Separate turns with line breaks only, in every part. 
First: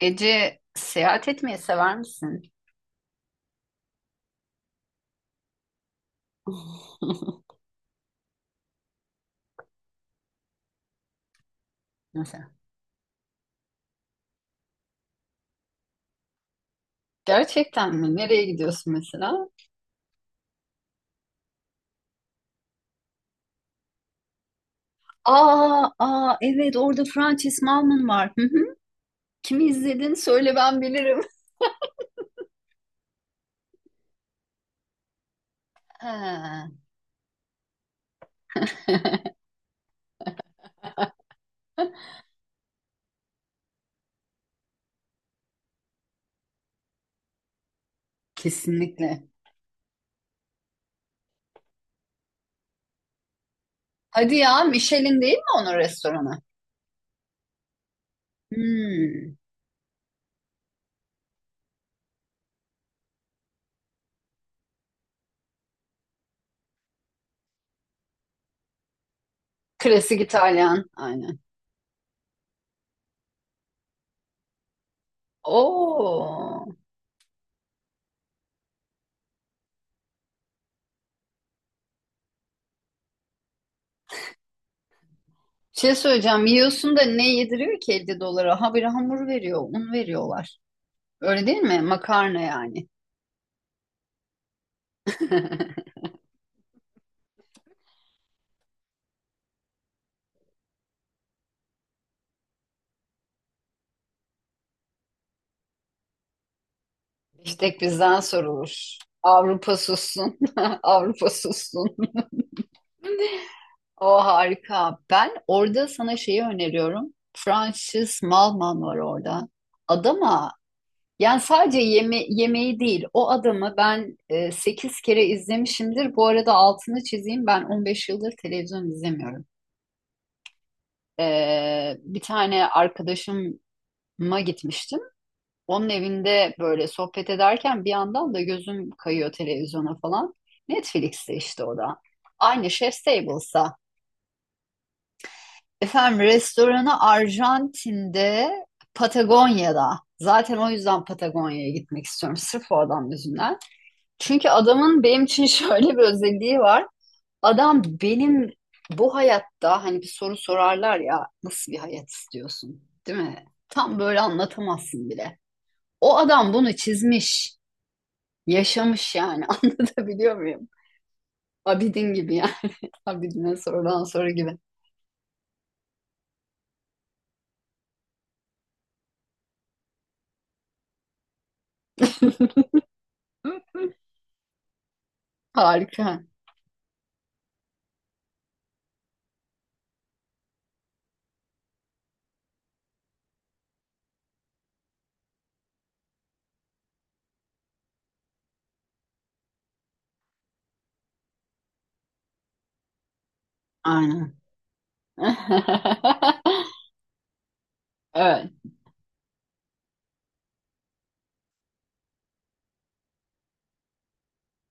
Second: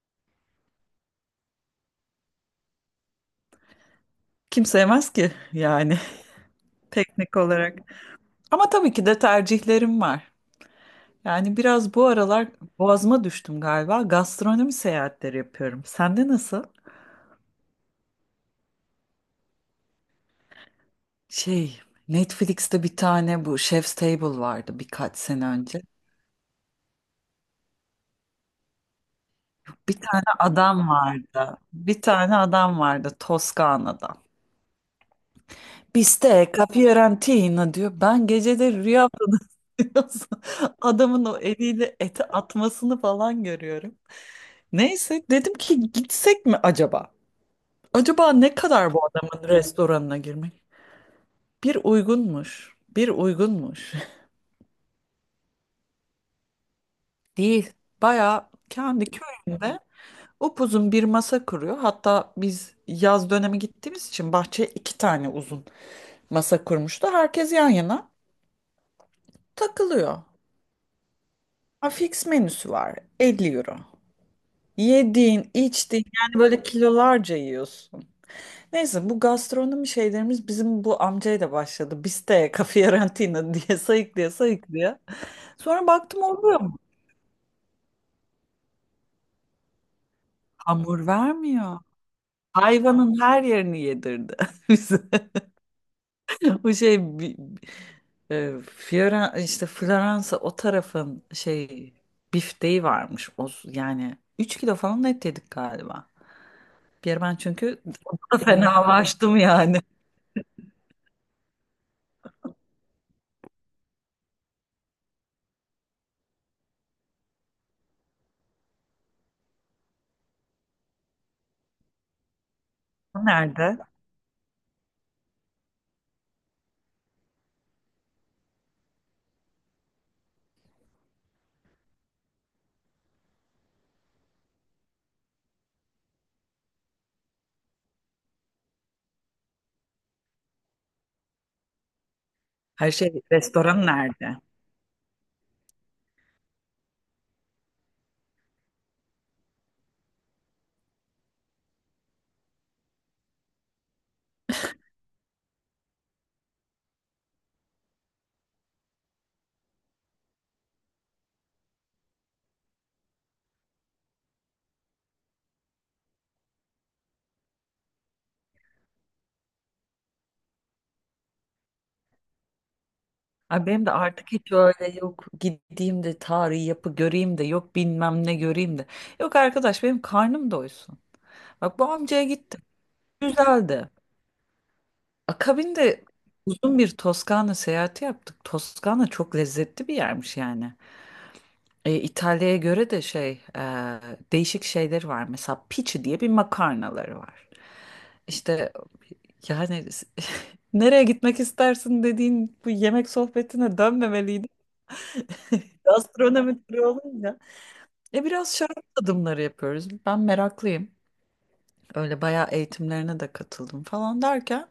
Ece seyahat etmeyi sever misin?
Kim sevmez ki yani teknik olarak. Ama tabii ki de tercihlerim var. Yani biraz bu aralar
Mesela.
boğazıma düştüm galiba. Gastronomi seyahatleri yapıyorum. Sende nasıl?
Gerçekten mi? Nereye gidiyorsun mesela?
Şey, Netflix'te bir tane bu Chef's Table vardı birkaç sene önce.
Aa, evet orada Frances Malman var. Hı hı. Kimi
Bir
izledin?
tane
Söyle ben
adam
bilirim.
vardı. Bir tane adam vardı Toskana'da. Bistec,
Ha,
capirantina diyor. Ben geceleri rüyamda diyorsun. Adamın o eliyle eti atmasını falan görüyorum. Neyse dedim ki gitsek mi acaba? Acaba ne kadar bu
kesinlikle.
adamın restoranına girmek? Bir uygunmuş. Bir uygunmuş.
Hadi ya Michelin değil mi onun restoranı?
Değil. Bayağı kendi
Hmm.
köyünde upuzun bir masa kuruyor. Hatta biz yaz dönemi gittiğimiz için bahçeye iki tane uzun masa kurmuştu. Herkes yan yana
Klasik
takılıyor.
İtalyan. Aynen.
Ha, fix menüsü var. 50€. Yediğin, içtiğin yani
Oo.
böyle kilolarca yiyorsun. Neyse bu gastronomi şeylerimiz bizim bu amcayla başladı. Biste, Fiorentina diye sayıklaya sayıklaya. Sonra
Şey
baktım
söyleyeceğim.
oluyor mu?
Yiyorsun da ne yediriyor ki 50 dolara? Ha bir hamur veriyor, un veriyorlar.
Hamur
Öyle değil
vermiyor.
mi? Makarna yani.
Hayvanın her yerini yedirdi bize. Bu şey e, işte Floransa o tarafın şey bifteği varmış. O, yani 3 kilo falan et yedik galiba. Bir ara ben
İstek
çünkü
bizden sorulur.
fenalaştım
Avrupa
yani.
sussun. Avrupa sussun. O harika. Ben orada sana şeyi öneriyorum. Francis Malman var orada. Adama yani sadece yeme yemeği değil o adamı
Nerede?
ben 8 kere izlemişimdir. Bu arada altını çizeyim ben 15 yıldır televizyon izlemiyorum. Bir tane arkadaşıma gitmiştim. Onun evinde böyle sohbet ederken bir yandan da gözüm kayıyor televizyona falan. Netflix'te işte o da. Aynı
Her
Chef's
şey
Table'sa.
restoran nerede?
Efendim restoranı Arjantin'de, Patagonya'da. Zaten o yüzden Patagonya'ya gitmek istiyorum. Sırf o adam yüzünden. Çünkü adamın benim için şöyle bir özelliği var. Adam benim bu hayatta hani bir soru sorarlar ya nasıl bir hayat istiyorsun, değil mi? Tam böyle anlatamazsın bile. O adam bunu çizmiş. Yaşamış yani anlatabiliyor muyum? Abidin gibi yani. Abidin'e
Ay benim de
sorulan soru
artık hiç
gibi.
öyle yok gideyim de tarihi yapı göreyim de yok bilmem ne göreyim de. Yok arkadaş benim karnım doysun. Bak bu amcaya gittim. Güzeldi. Akabinde
Harika.
uzun bir Toskana seyahati yaptık. Toskana çok lezzetli bir yermiş yani. E, İtalya'ya göre de şey e, değişik şeyleri var. Mesela pici diye bir makarnaları var. İşte yani nereye gitmek istersin dediğin bu yemek sohbetine
Aynen.
dönmemeliydi. Gastronomi turu olunca. E
Evet.
biraz şarap tadımları yapıyoruz. Ben meraklıyım. Öyle bayağı eğitimlerine de katıldım falan derken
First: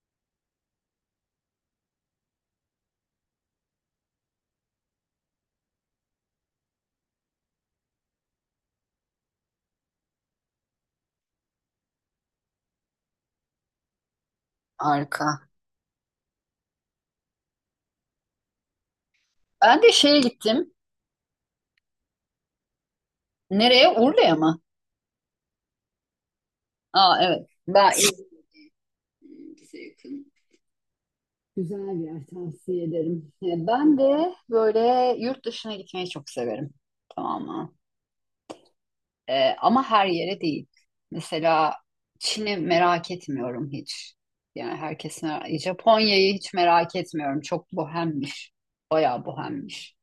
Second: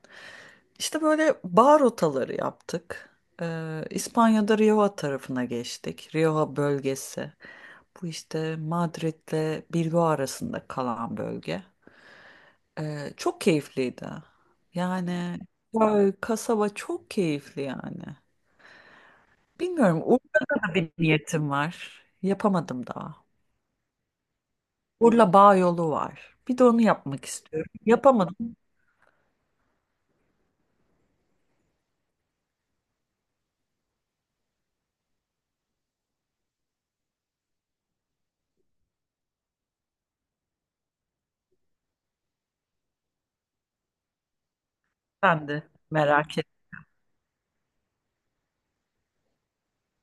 işte böyle bar rotaları yaptık. İspanya'da Rioja tarafına geçtik. Rioja bölgesi. Bu işte Madrid'le Bilbao arasında kalan bölge. Çok keyifliydi. Yani
Harika.
köy, kasaba çok keyifli yani.
Ben de
Bilmiyorum.
şeye
Urla'da
gittim.
da bir niyetim var. Yapamadım daha.
Nereye? Urla'ya mı?
Urla Bağ yolu var. Bir de onu
Aa
yapmak
evet.
istiyorum.
Ben
Yapamadım.
bize yakın. Güzel bir yer tavsiye ederim. Ben de böyle yurt dışına gitmeyi çok severim. Tamam mı? Ama her yere değil. Mesela Çin'i merak etmiyorum hiç. Yani herkes merak...
Ben de
Japonya'yı
merak
hiç
ettim.
merak etmiyorum. Çok bohemmiş. Bayağı bohemmiş.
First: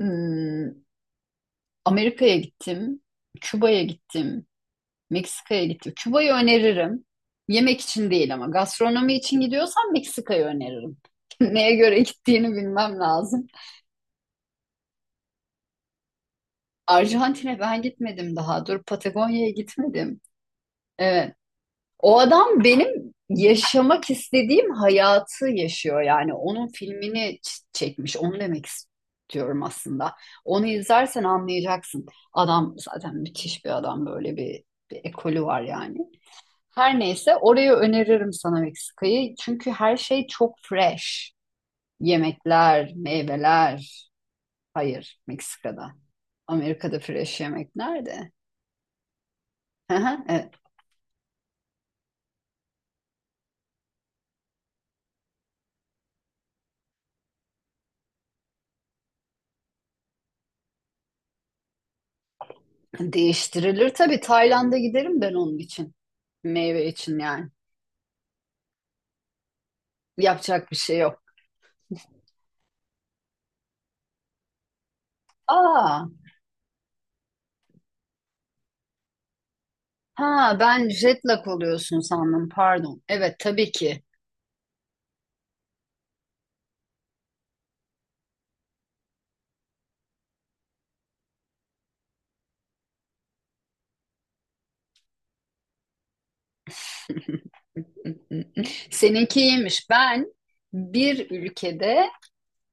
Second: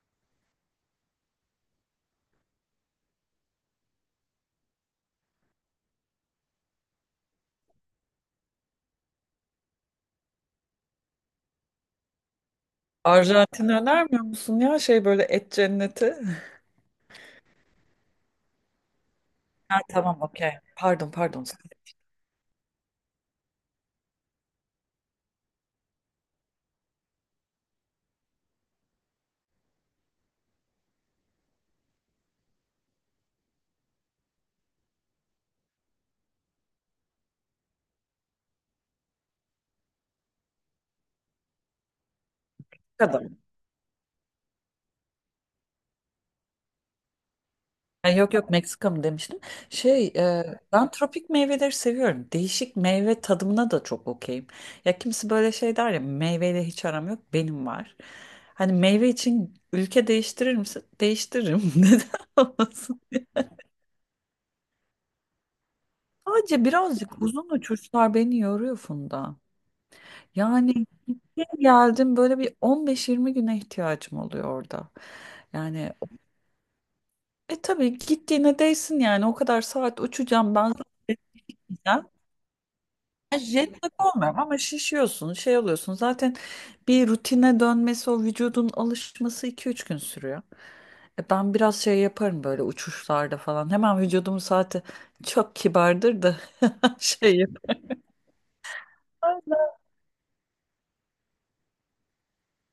Hmm, Amerika'ya gittim. Küba'ya gittim. Meksika'ya gittim. Küba'yı öneririm. Yemek için değil ama gastronomi için gidiyorsan Meksika'yı öneririm. Neye göre gittiğini bilmem lazım.
Arjantin önermiyor musun ya şey böyle et cenneti?
Arjantin'e ben gitmedim daha. Dur Patagonya'ya
Ha,
gitmedim.
tamam okey. Pardon
Ee,
pardon.
O adam benim yaşamak istediğim hayatı yaşıyor yani. Onun filmini çekmiş. Onu demek istiyorum aslında. Onu izlersen anlayacaksın. Adam zaten müthiş bir adam. Böyle bir ekolü var yani. Her neyse orayı öneririm sana Meksika'yı. Çünkü her şey çok fresh. Yemekler,
Meksika'da mı?
meyveler. Hayır, Meksika'da. Amerika'da fresh yemek
Ha,
nerede?
yok yok Meksika mı demiştim. Şey ben tropik meyveleri seviyorum. Değişik meyve tadımına da çok okeyim. Ya kimse böyle şey der ya meyveyle hiç aram yok benim var. Hani meyve için ülke değiştirir misin? Değiştiririm. Neden olmasın?
Değiştirilir. Tabii Tayland'a giderim ben onun için.
Sadece
Meyve için
birazcık uzun
yani.
uçuşlar beni yoruyor Funda.
Yapacak bir
Yani
şey yok.
bir geldim böyle bir 15-20 güne ihtiyacım oluyor orada. Yani
Aa,
e tabii gittiğine değsin yani o kadar saat uçacağım
ha
ben zaten.
ben jet lag oluyorsun
Gideceğim.
sandım. Pardon. Evet
Yani
tabii
Jet lag
ki.
olmuyorum ama şişiyorsun şey oluyorsun zaten bir rutine dönmesi o vücudun alışması 2-3 gün sürüyor. E ben biraz şey yaparım böyle uçuşlarda falan hemen vücudumun saati çok kibardır da şey yaparım.
Seninki iyiymiş. Ben bir ülkede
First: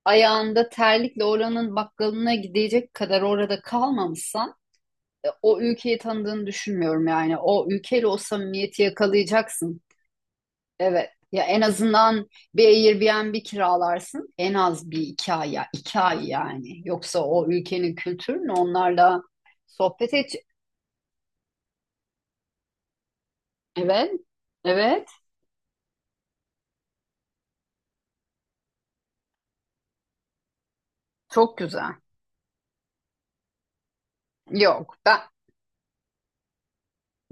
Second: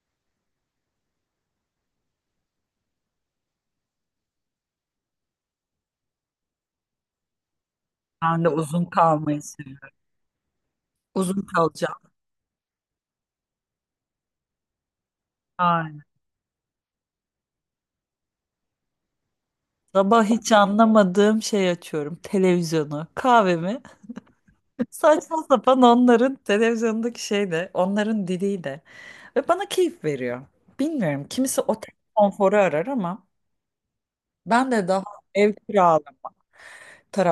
ayağında terlikle oranın bakkalına gidecek kadar orada kalmamışsan o ülkeyi tanıdığını düşünmüyorum yani. O ülkeyle o
Ben de
samimiyeti
uzun kalmayı
yakalayacaksın.
seviyorum.
Evet.
Uzun
Ya en
kalacağım.
azından bir Airbnb kiralarsın. En az bir iki ay ya. iki
Aynen.
ay yani. Yoksa o ülkenin kültürünü onlarla sohbet
Sabah
et.
hiç anlamadığım şey açıyorum. Televizyonu, kahvemi.
Evet. Evet.
Saçma sapan onların televizyondaki şey de, onların diliyle. Ve bana keyif veriyor. Bilmiyorum.
Çok
Kimisi
güzel.
otel konforu arar ama ben de
Yok.
daha
Ben.
ev kiralama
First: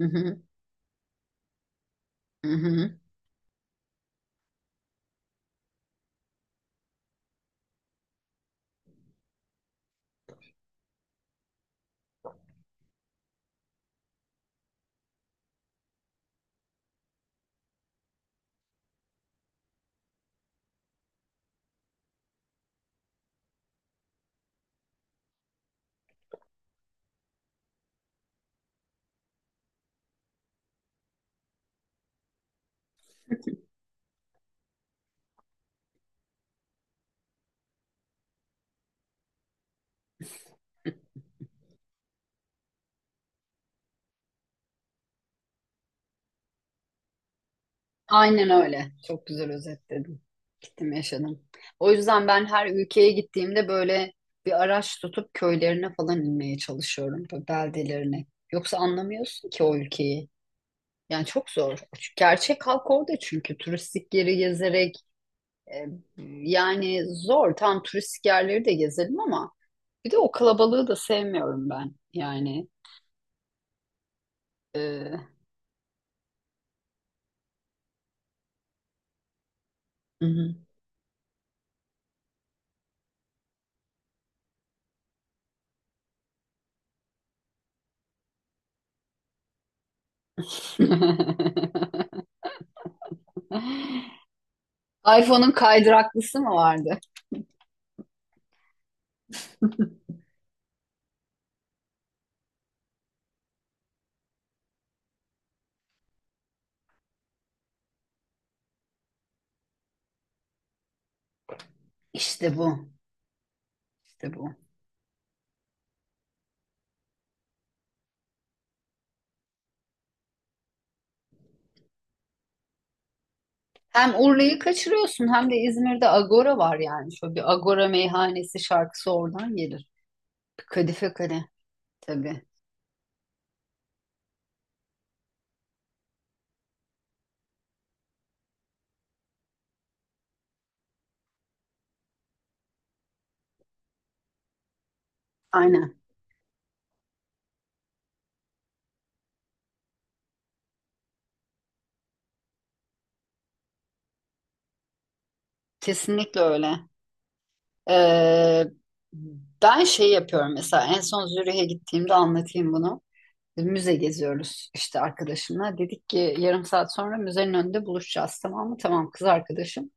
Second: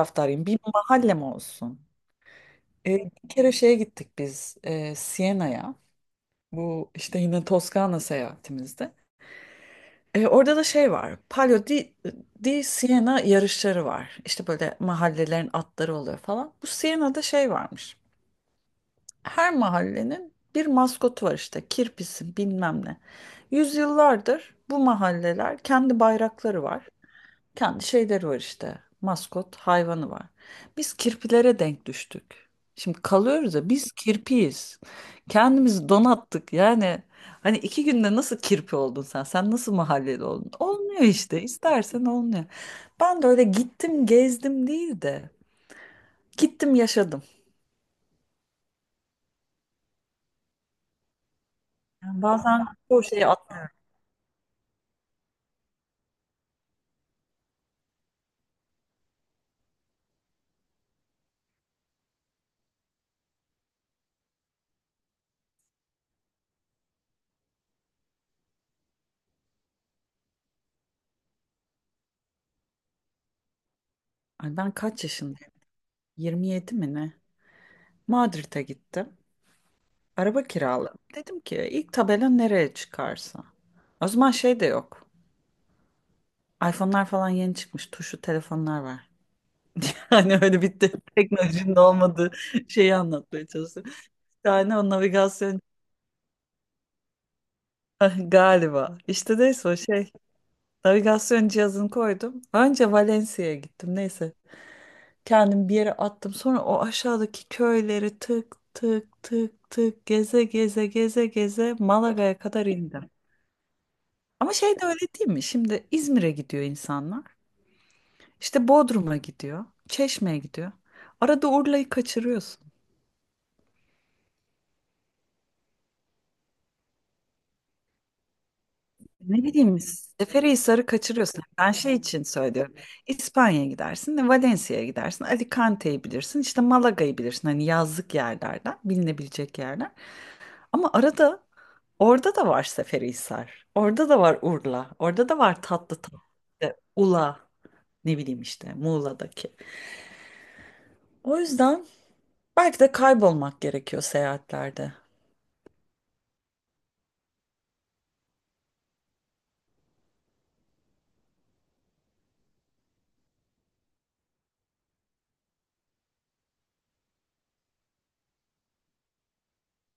Hı hı,
Bir mahallem olsun.
hı hı.
Bir kere şeye gittik biz Siena'ya. Bu işte yine Toskana seyahatimizde. E, orada da şey var. Palio di Siena yarışları var. İşte böyle mahallelerin atları oluyor falan. Bu Siena'da şey varmış. Her mahallenin bir maskotu var işte. Kirpisi bilmem ne. Yüzyıllardır bu mahalleler kendi bayrakları var kendi şeyleri var işte. Maskot hayvanı var. Biz kirpilere denk düştük. Şimdi kalıyoruz ya biz kirpiyiz. Kendimizi donattık. Yani hani iki günde nasıl kirpi oldun sen? Sen nasıl mahalleli oldun? Olmuyor işte. İstersen olmuyor. Ben de öyle gittim gezdim değil de gittim yaşadım.
Aynen öyle. Çok güzel özetledin. Gittim yaşadım. O
Yani
yüzden ben her
bazen o
ülkeye
şeyi at.
gittiğimde böyle bir araç tutup köylerine falan inmeye çalışıyorum. Böyle beldelerine. Yoksa anlamıyorsun ki o ülkeyi. Yani çok zor. Gerçek halk orada çünkü turistik yeri gezerek e, yani zor. Tam turistik yerleri de gezelim ama bir de o kalabalığı da sevmiyorum ben. Yani
Ay ben kaç
e,
yaşındayım? 27 mi ne? Madrid'e gittim.
hı
Araba
hı.
kiraladım. Dedim ki ilk tabela nereye çıkarsa. O zaman şey de yok. iPhone'lar falan yeni çıkmış. Tuşlu telefonlar var. Hani öyle bitti. Teknolojinin olmadığı şeyi anlatmaya çalıştım. Yani o
iPhone'un
navigasyon
kaydıraklısı mı vardı?
galiba. İşte neyse o şey. Navigasyon cihazını koydum. Önce Valencia'ya gittim. Neyse. Kendimi bir yere attım. Sonra o aşağıdaki köyleri tık tık tık tık geze geze geze geze Malaga'ya
İşte
kadar
bu.
indim.
İşte
Ama
bu.
şey de öyle değil mi? Şimdi İzmir'e gidiyor insanlar. İşte Bodrum'a gidiyor. Çeşme'ye gidiyor. Arada Urla'yı kaçırıyorsun.
Hem Urla'yı kaçırıyorsun hem de İzmir'de Agora var yani. Şöyle bir Agora meyhanesi şarkısı
Ne
oradan
bileyim
gelir.
Seferihisar'ı
Kadife
kaçırıyorsun.
Kale
Ben şey için
tabii.
söylüyorum. İspanya'ya gidersin de Valencia'ya gidersin. Alicante'yi bilirsin. İşte Malaga'yı bilirsin. Hani yazlık yerlerden, bilinebilecek yerler. Ama arada orada da var Seferihisar. Orada da var Urla. Orada da var tatlı
Aynen.
tatlı. İşte Ula. Ne bileyim işte Muğla'daki. O yüzden belki de kaybolmak gerekiyor seyahatlerde.
Kesinlikle öyle. Ee, ben şey yapıyorum mesela en son Zürih'e gittiğimde anlatayım bunu. Müze geziyoruz işte arkadaşımla. Dedik ki yarım saat sonra müzenin önünde buluşacağız tamam mı? Tamam kız arkadaşım.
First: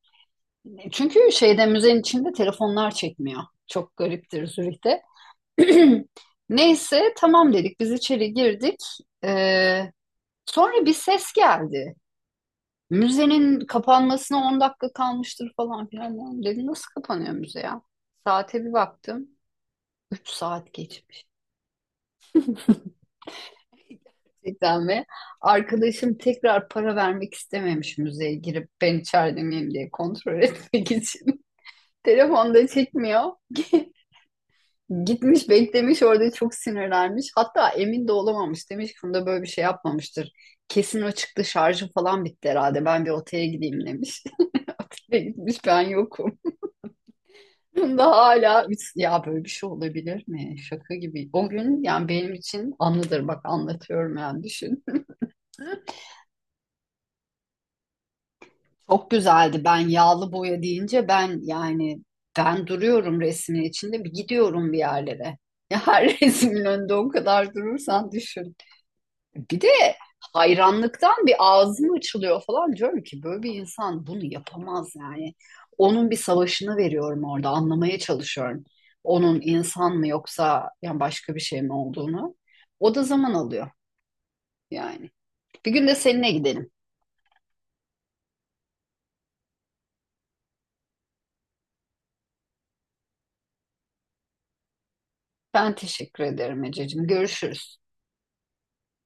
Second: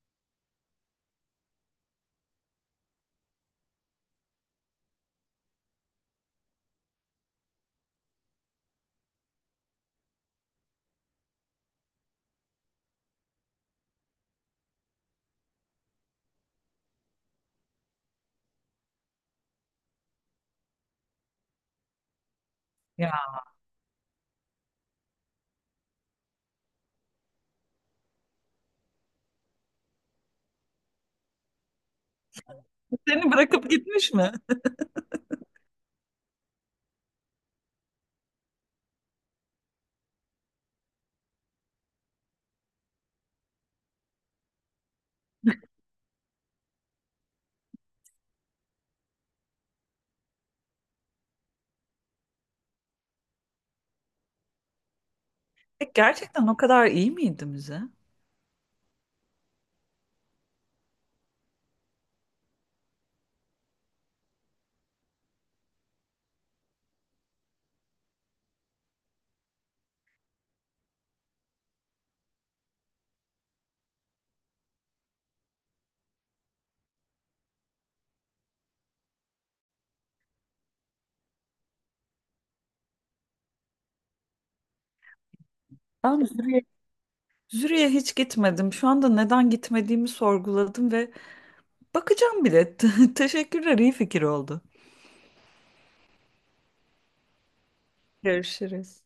Çünkü şeyde müzenin içinde telefonlar çekmiyor. Çok gariptir Zürih'te. Neyse tamam dedik biz içeri girdik. Ee, sonra bir ses geldi. Müzenin kapanmasına 10 dakika kalmıştır falan filan. Dedim nasıl kapanıyor müze ya? Saate bir baktım. 3 saat geçmiş.
Ya.
Gerçekten ve arkadaşım tekrar para vermek istememiş müzeye girip ben içeride miyim diye kontrol etmek için. Telefonda çekmiyor.
Seni bırakıp gitmiş mi?
Gitmiş beklemiş orada çok sinirlenmiş. Hatta emin de olamamış. Demiş ki Funda böyle bir şey yapmamıştır. Kesin o çıktı şarjı falan bitti herhalde. Ben bir otele gideyim demiş. Otele gitmiş ben yokum. Funda hala ya böyle bir şey olabilir mi? Şaka gibi. O gün yani benim için anıdır bak anlatıyorum yani düşün.
Gerçekten o kadar iyi miydi müze?
Çok güzeldi. Ben yağlı boya deyince ben yani ben duruyorum resmin içinde bir gidiyorum bir yerlere. Ya her resmin önünde o kadar durursan düşün. Bir de hayranlıktan bir ağzım açılıyor falan diyorum ki böyle bir insan bunu yapamaz yani. Onun bir savaşını veriyorum orada anlamaya çalışıyorum. Onun insan mı yoksa yani başka bir şey mi olduğunu. O da zaman alıyor yani. Bir gün de
Ben bir
seninle
sürü
gidelim.
Züriye hiç gitmedim. Şu anda neden gitmediğimi sorguladım ve bakacağım bile. Teşekkürler, iyi fikir oldu.
Ben teşekkür ederim Ececiğim. Görüşürüz.
Görüşürüz.